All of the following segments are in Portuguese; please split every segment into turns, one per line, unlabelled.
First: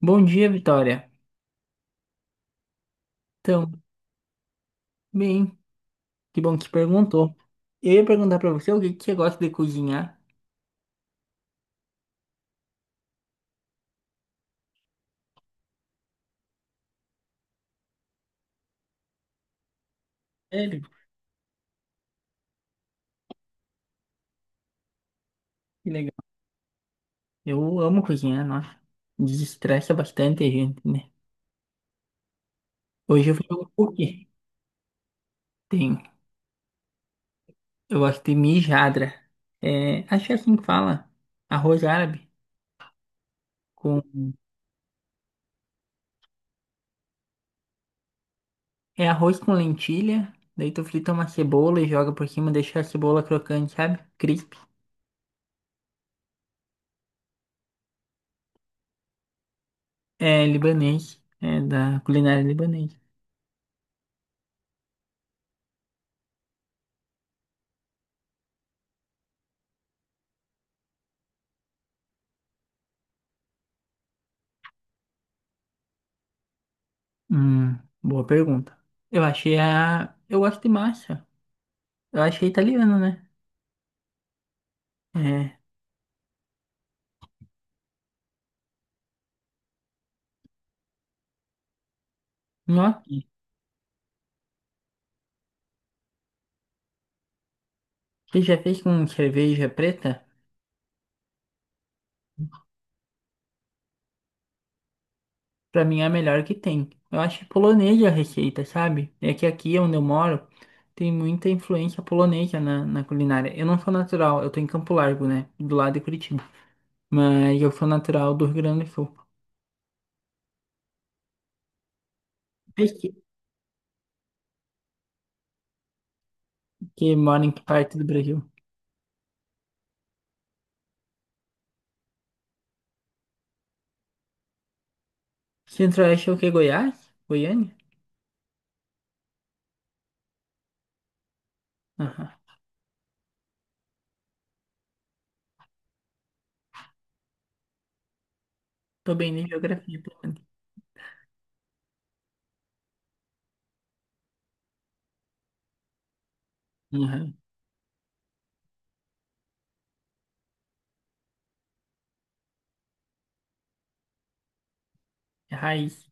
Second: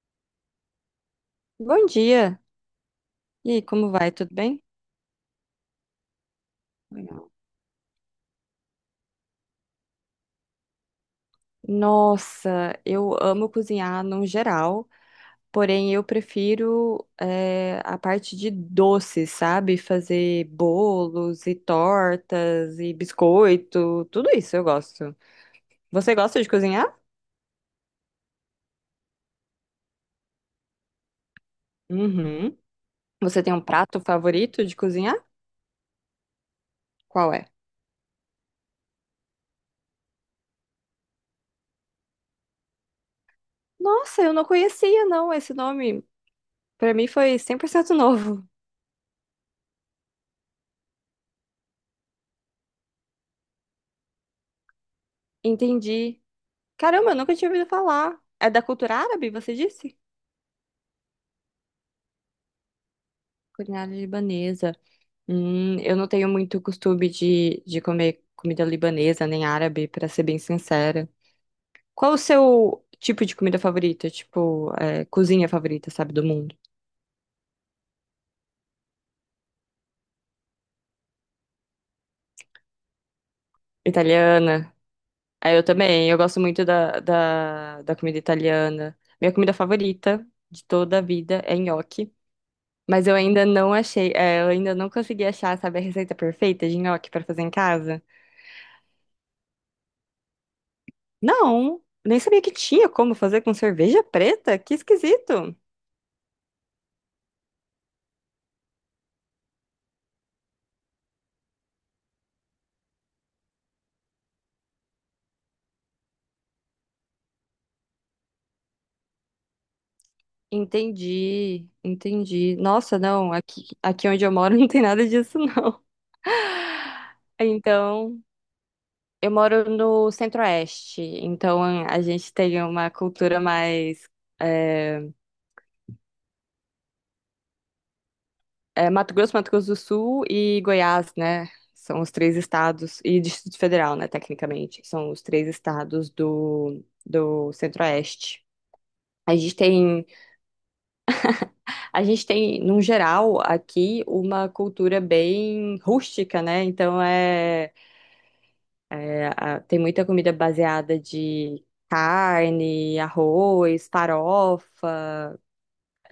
Bom dia, Vitória.
Bom dia! E aí,
Então,
como vai? Tudo bem?
bem, que bom que
Legal.
perguntou. Eu ia perguntar pra você o que que você gosta de cozinhar.
Nossa, eu amo cozinhar no geral, porém eu prefiro a parte de doces, sabe? Fazer
Sério?
bolos e tortas e biscoito, tudo isso eu gosto.
Que legal.
Você gosta de cozinhar?
Eu amo cozinhar, nossa. Desestressa bastante a gente, né?
Uhum.
Hoje eu
Você
fiz
tem um
um
prato
cookie.
favorito de cozinhar?
Tem.
Qual é?
Eu gosto de mijadra. É, acho que é assim que fala. Arroz árabe. Com...
Nossa, eu não conhecia não esse nome. Pra mim foi 100% novo.
É arroz com lentilha. Daí tu frita uma cebola e joga por cima, deixa a cebola crocante, sabe? Crisp.
Entendi. Caramba, eu nunca tinha ouvido falar. É da cultura árabe, você disse?
É libanês. É da culinária libanesa.
Culinária libanesa. Eu não tenho muito costume de comer comida libanesa nem árabe, pra ser bem sincera. Qual o seu tipo de comida favorita? Tipo, é, cozinha favorita, sabe, do mundo?
Hum, boa pergunta. Eu achei a. Eu gosto de massa. Eu achei italiano, né?
Italiana. É,
É.
eu também. Eu gosto muito da comida italiana. Minha comida favorita de toda a vida é nhoque. Mas eu
Gnocchi,
ainda não achei, é, eu ainda não consegui achar, sabe, a receita perfeita de nhoque pra fazer em casa.
que já fez com cerveja preta,
Não, nem sabia que tinha como fazer com cerveja preta. Que esquisito.
pra mim é a melhor que tem. Eu acho polonesa é a receita, sabe? É que aqui onde eu moro tem muita influência polonesa na culinária. Eu não sou natural, eu tô em Campo Largo, né? Do lado de Curitiba. Mas eu sou natural do Rio Grande do Sul.
Entendi, entendi.
Vocês
Nossa, não, aqui onde eu moro não tem nada disso, não.
Que mora em que parte do
Então,
Brasil?
eu moro no Centro-Oeste, então a gente tem uma cultura mais. É,
Centro-Oeste é o que? Goiás? Goiânia?
é Mato Grosso, Mato Grosso do Sul e Goiás, né? São os
Aham.
três estados, e Distrito Federal, né, tecnicamente, são os três estados do Centro-Oeste.
Tô bem
A
de
gente
geografia,
tem.
pelo menos.
A gente tem, num geral, aqui uma cultura bem rústica, né? Então
Aham.
é, é, tem muita comida baseada de carne, arroz, farofa,
É raiz.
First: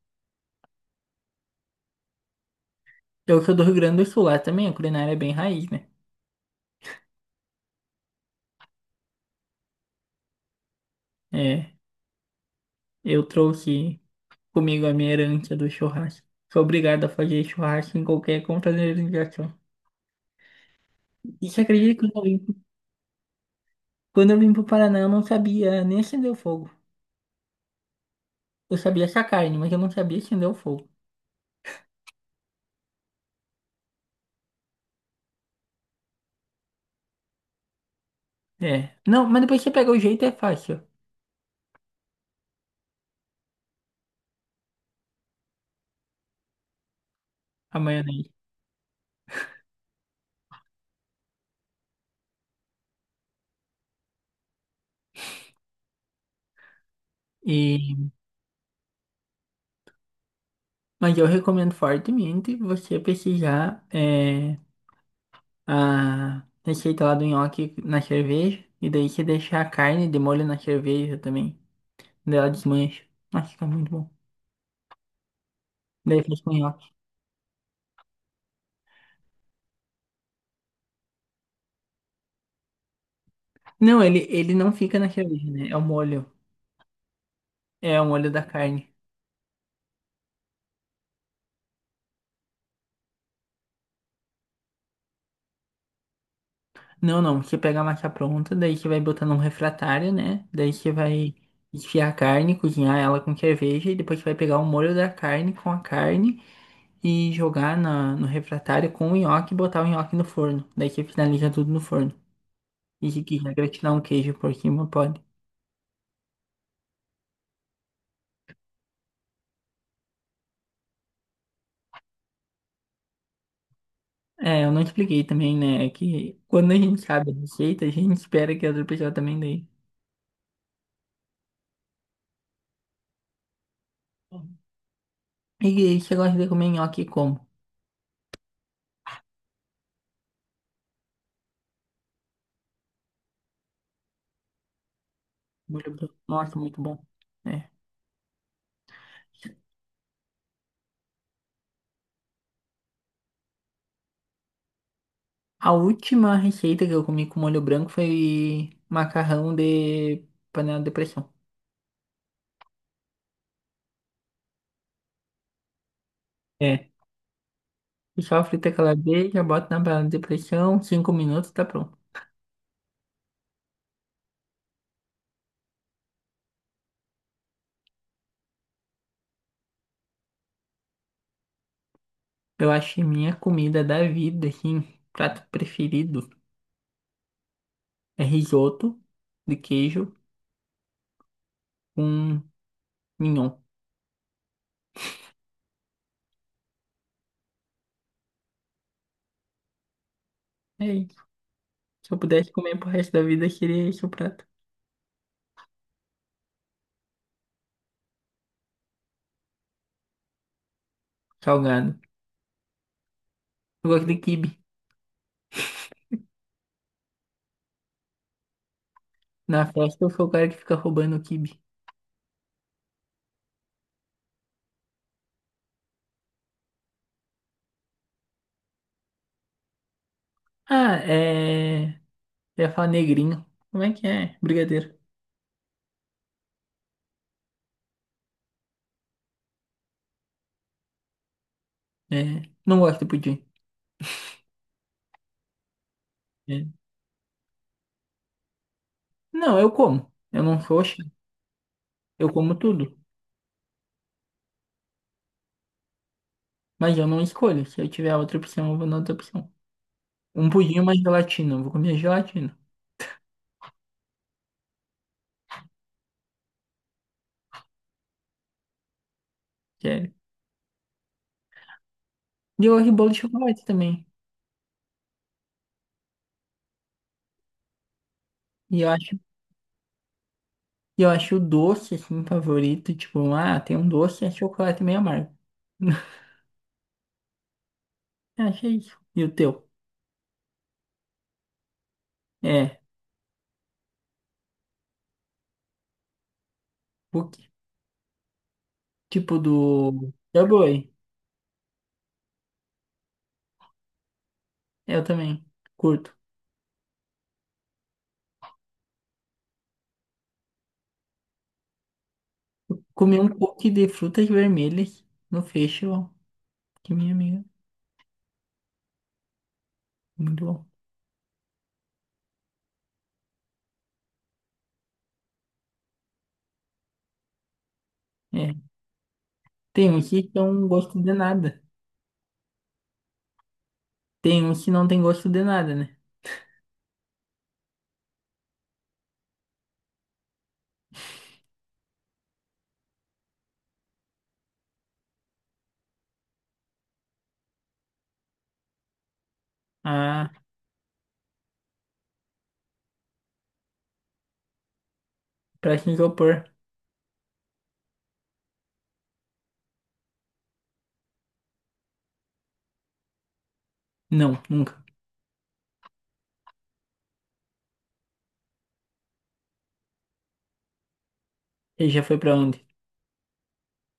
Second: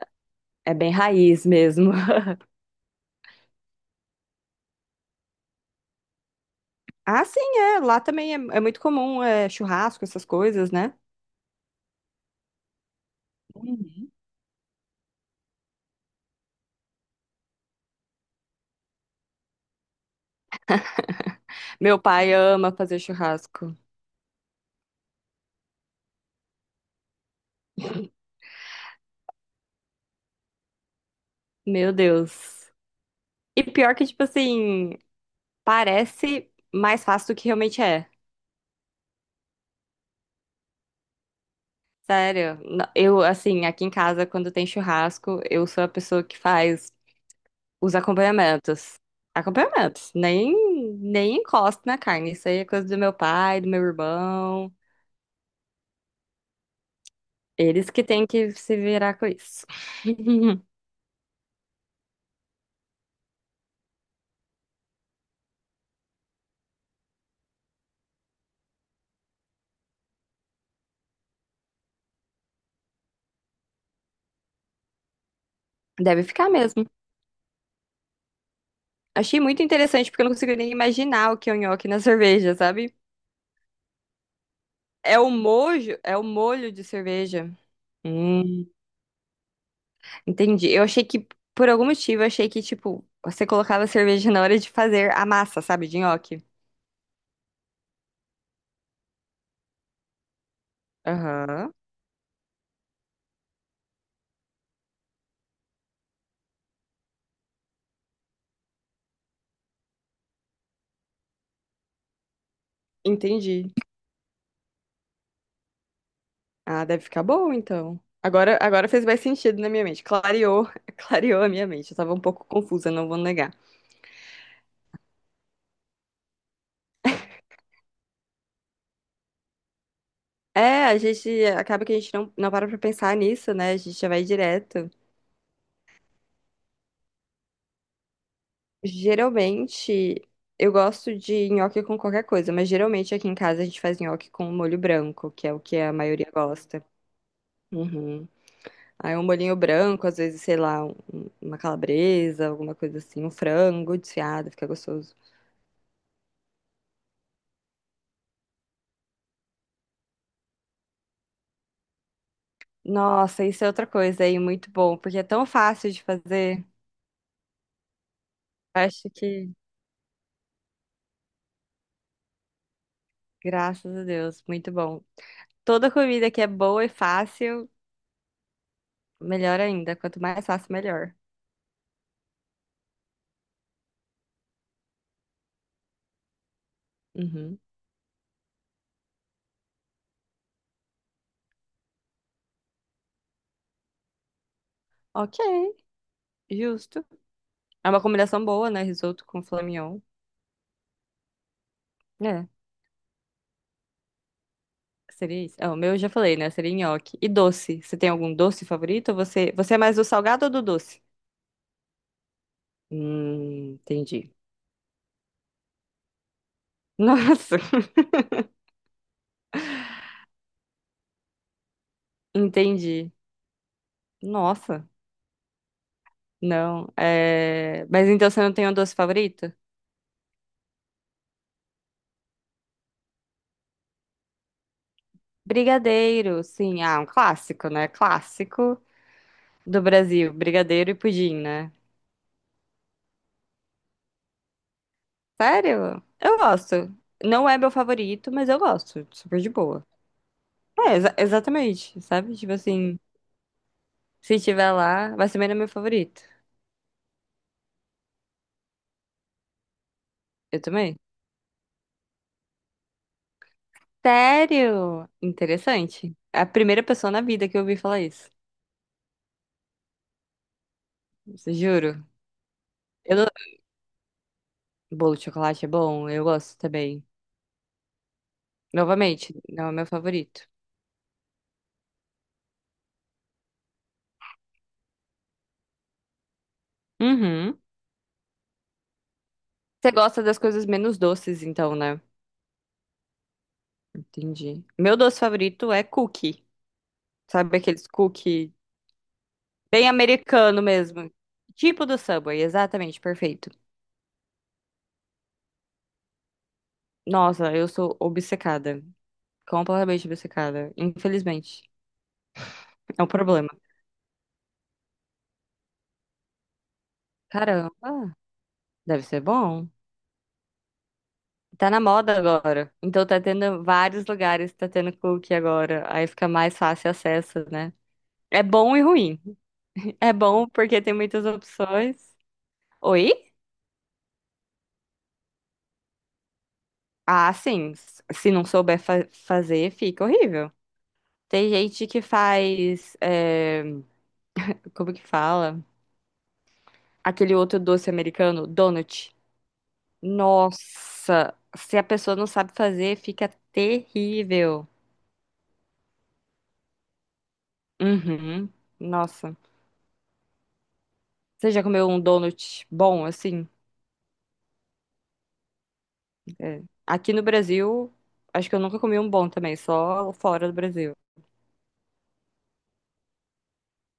é bem raiz mesmo.
Eu sou do Rio Grande do Sul, lá também a culinária é bem raiz, né?
Ah, sim, é. Lá também é, é muito comum é, churrasco, essas coisas, né?
É, eu trouxe
Uhum.
comigo a minha herança do churrasco. Sou obrigado a fazer churrasco em qualquer confraternização. E você acredita
Meu
que quando eu
pai
vim
ama fazer churrasco.
quando eu vim pro Paraná eu não sabia nem acender o fogo. Eu sabia essa carne, mas eu não sabia acender o fogo.
Meu Deus. E pior que, tipo assim, parece mais fácil do que realmente é.
É. Não, mas depois você pega o jeito é fácil,
Sério, eu, assim, aqui em casa, quando tem churrasco, eu sou a pessoa que faz
a
os
maionese.
acompanhamentos. Acompanhamentos, nem encosto na carne. Isso aí é coisa do meu pai, do meu irmão. Eles
E,
que têm que se virar com isso.
mas eu recomendo fortemente você pesquisar. A receita lá do nhoque na cerveja. E daí você deixa a carne de molho na cerveja também. Daí ela desmancha. Nossa, fica muito bom. Daí
Deve
faz
ficar
com nhoque.
mesmo. Achei muito interessante, porque eu não consigo nem imaginar o que é o nhoque na cerveja, sabe?
Não, ele não fica na
É o
cerveja, né? É o
mojo, é o
molho.
molho de cerveja.
É o molho da
Hum.
carne.
Entendi. Por algum motivo, eu achei que, tipo, você colocava cerveja na hora de fazer a massa, sabe, de nhoque.
Não, não. Você pega a massa pronta, daí você vai botar num refratário, né? Daí você vai
Aham.
desfiar a carne, cozinhar ela com cerveja. E depois você vai pegar o molho da carne com a carne e jogar no refratário com o nhoque e botar o nhoque no forno. Daí você finaliza tudo no forno. E de que regra
Entendi.
tirar um queijo por cima pode.
Ah, deve ficar bom, então. Agora, agora fez mais sentido na minha mente. Clareou, clareou a minha mente. Eu tava um pouco confusa, não vou negar.
É, eu não expliquei também, né? É que quando a gente sabe a receita, a gente espera que a outra pessoa também dê.
É, a gente acaba que a gente não para pra pensar nisso, né? A gente já vai direto.
E você gosta de comer nhoque como?
Geralmente, eu gosto de nhoque com qualquer coisa, mas geralmente aqui em casa a gente faz nhoque com molho branco, que é o que
Molho
a
branco.
maioria
Nossa, muito
gosta.
bom. É.
Uhum. Aí um bolinho branco, às vezes, sei lá, uma calabresa, alguma coisa assim, um frango desfiado, fica gostoso.
A última receita que eu comi com molho branco foi macarrão de panela de pressão.
Nossa, isso é outra coisa aí, muito bom, porque é tão fácil de fazer.
É. E só frita
Acho
calabresa,
que,
bota na panela de pressão, cinco minutos, tá pronto.
graças a Deus, muito bom. Toda comida que é boa e fácil, melhor ainda. Quanto mais fácil, melhor.
Eu acho que minha comida da vida, assim, prato preferido
Uhum.
é risoto de queijo com mignon.
Ok, justo. É uma combinação boa, né? Risoto com flamignon.
É isso. Se eu
É,
pudesse comer pro resto da vida, seria esse o prato.
seria isso. Ah, o meu eu já falei, né? Seria nhoque. E doce. Você tem algum doce favorito? Ou Você, você é mais do salgado ou do doce?
Salgado. Eu gosto de
Entendi.
quibe.
Nossa,
Na festa eu sou o cara que fica roubando o quibe.
entendi. Nossa, não. É... Mas então você não tem um doce favorito?
Ah, é. Eu ia falar negrinho. Como é que é? Brigadeiro.
Brigadeiro, sim. Ah, um clássico, né? Clássico do Brasil. Brigadeiro e pudim, né?
É. Não gosto de pudim.
Sério? Eu
É.
gosto. Não é meu favorito, mas eu gosto. Super de
Não, eu
boa.
como. Eu não sou
É,
chato.
exatamente,
Eu
sabe? Tipo
como tudo.
assim, se tiver lá, mas também não é meu favorito.
Mas eu não escolho. Se eu tiver outra opção, eu vou na outra opção. Um
Eu
pudim
também.
mais gelatina. Eu vou comer gelatina.
Sério? Interessante. É a primeira pessoa na vida que eu ouvi falar isso.
Sério.
Juro.
E eu gosto de bolo de
Eu
chocolate também.
Bolo de chocolate é bom, eu gosto também.
E eu acho
Novamente, não é o meu favorito.
E eu acho o doce, assim, favorito. Tipo, um, ah, tem um doce, e é chocolate meio amargo.
Uhum.
Eu achei isso. E o teu?
Você gosta das coisas menos doces, então, né?
É,
Entendi. Meu doce favorito é cookie.
cookie.
Sabe aqueles cookie
Tipo
bem
do...
americano mesmo? Tipo do Subway, exatamente, perfeito.
Eu também. Curto.
Nossa, eu sou obcecada. Completamente obcecada. Infelizmente. É um
Comi um
problema.
cookie de frutas vermelhas no festival. Que minha amiga.
Caramba, deve ser bom.
Muito bom.
Tá na moda agora. Então tá tendo vários lugares, tá tendo cookie agora. Aí fica mais fácil acesso, né? É
É.
bom e ruim.
Tem uns
É
que
bom
não
porque tem
gosto de
muitas
nada.
opções. Oi?
Tem uns que não tem gosto de nada, né?
Ah, sim. Se não souber fazer, fica horrível. Tem gente que faz. É, Como que fala? Aquele outro doce americano, donut.
Ah,
Nossa! Se a pessoa não sabe fazer, fica terrível.
pra se isopor.
Uhum. Nossa. Você já comeu um donut bom, assim?
Não, nunca.
É. Aqui no Brasil, acho que eu nunca comi um bom também, só fora do Brasil.
Ele já foi pra onde?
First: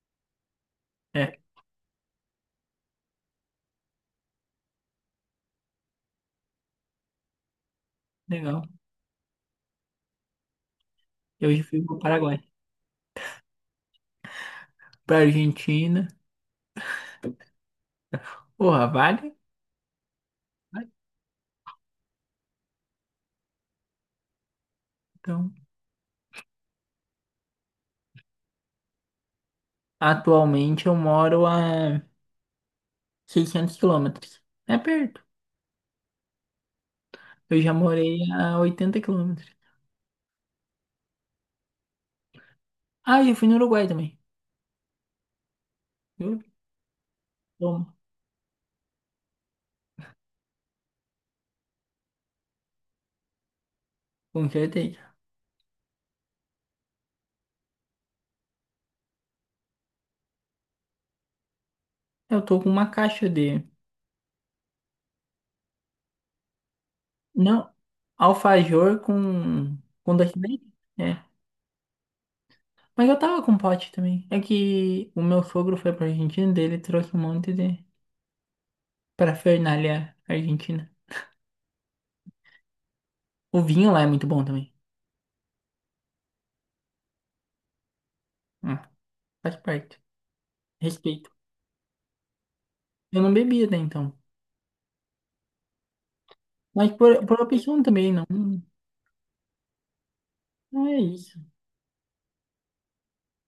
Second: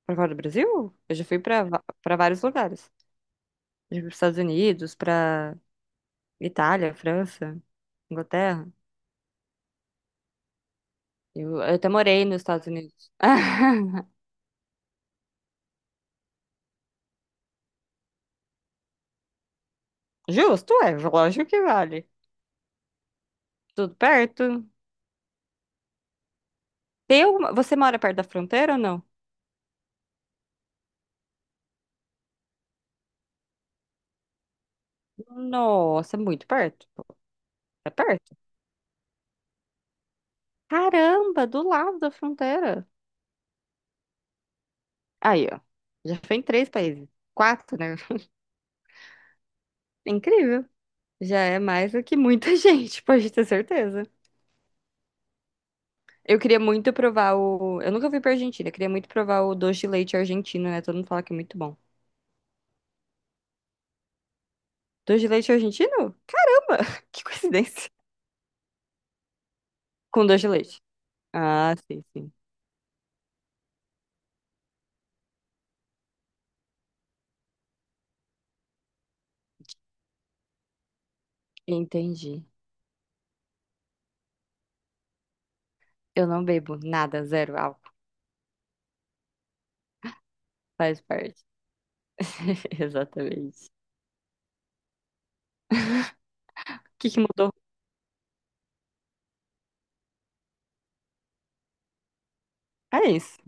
Pra Fora do Brasil? Eu já
É,
fui pra pra vários lugares. Já fui pros Estados Unidos, pra Itália, França,
legal.
Inglaterra.
Eu
Eu
já fui
até
pro
morei nos
Paraguai.
Estados Unidos.
Pra Argentina. Porra, vale?
Justo, é, lógico que vale. Tudo perto.
Então,
Tem alguma... Você mora perto da fronteira ou não?
atualmente eu moro a 600 quilômetros. É perto.
Nossa, é muito perto.
Eu já
É
morei
perto?
a 80 quilômetros.
Caramba, do lado da fronteira.
Ah, eu fui no Uruguai também.
Aí, ó. Já foi
Eu
em três países. Quatro,
tomo,
né? Incrível. Já é mais do que muita gente, pode ter certeza.
com certeza.
Eu queria muito provar o. Eu nunca fui pra Argentina, eu queria muito provar o doce de leite argentino, né? Todo mundo fala que é muito bom.
Eu tô com uma caixa de...
Doce de leite argentino? Caramba, que
Não,
coincidência.
alfajor com
Com doce de
docinete.
leite.
É.
Ah, sim, sim.
Mas eu tava com pote também. É que o meu sogro foi pra Argentina, dele trouxe um monte de parafernália argentina.
Entendi.
O vinho lá é muito bom também.
Eu não bebo nada, zero álcool.
Hum, faz parte.
Faz
Respeito.
parte.
Eu não bebia
Exatamente.
até então. Mas
O que que
por
mudou?
opção também, não. Não é isso.
É isso.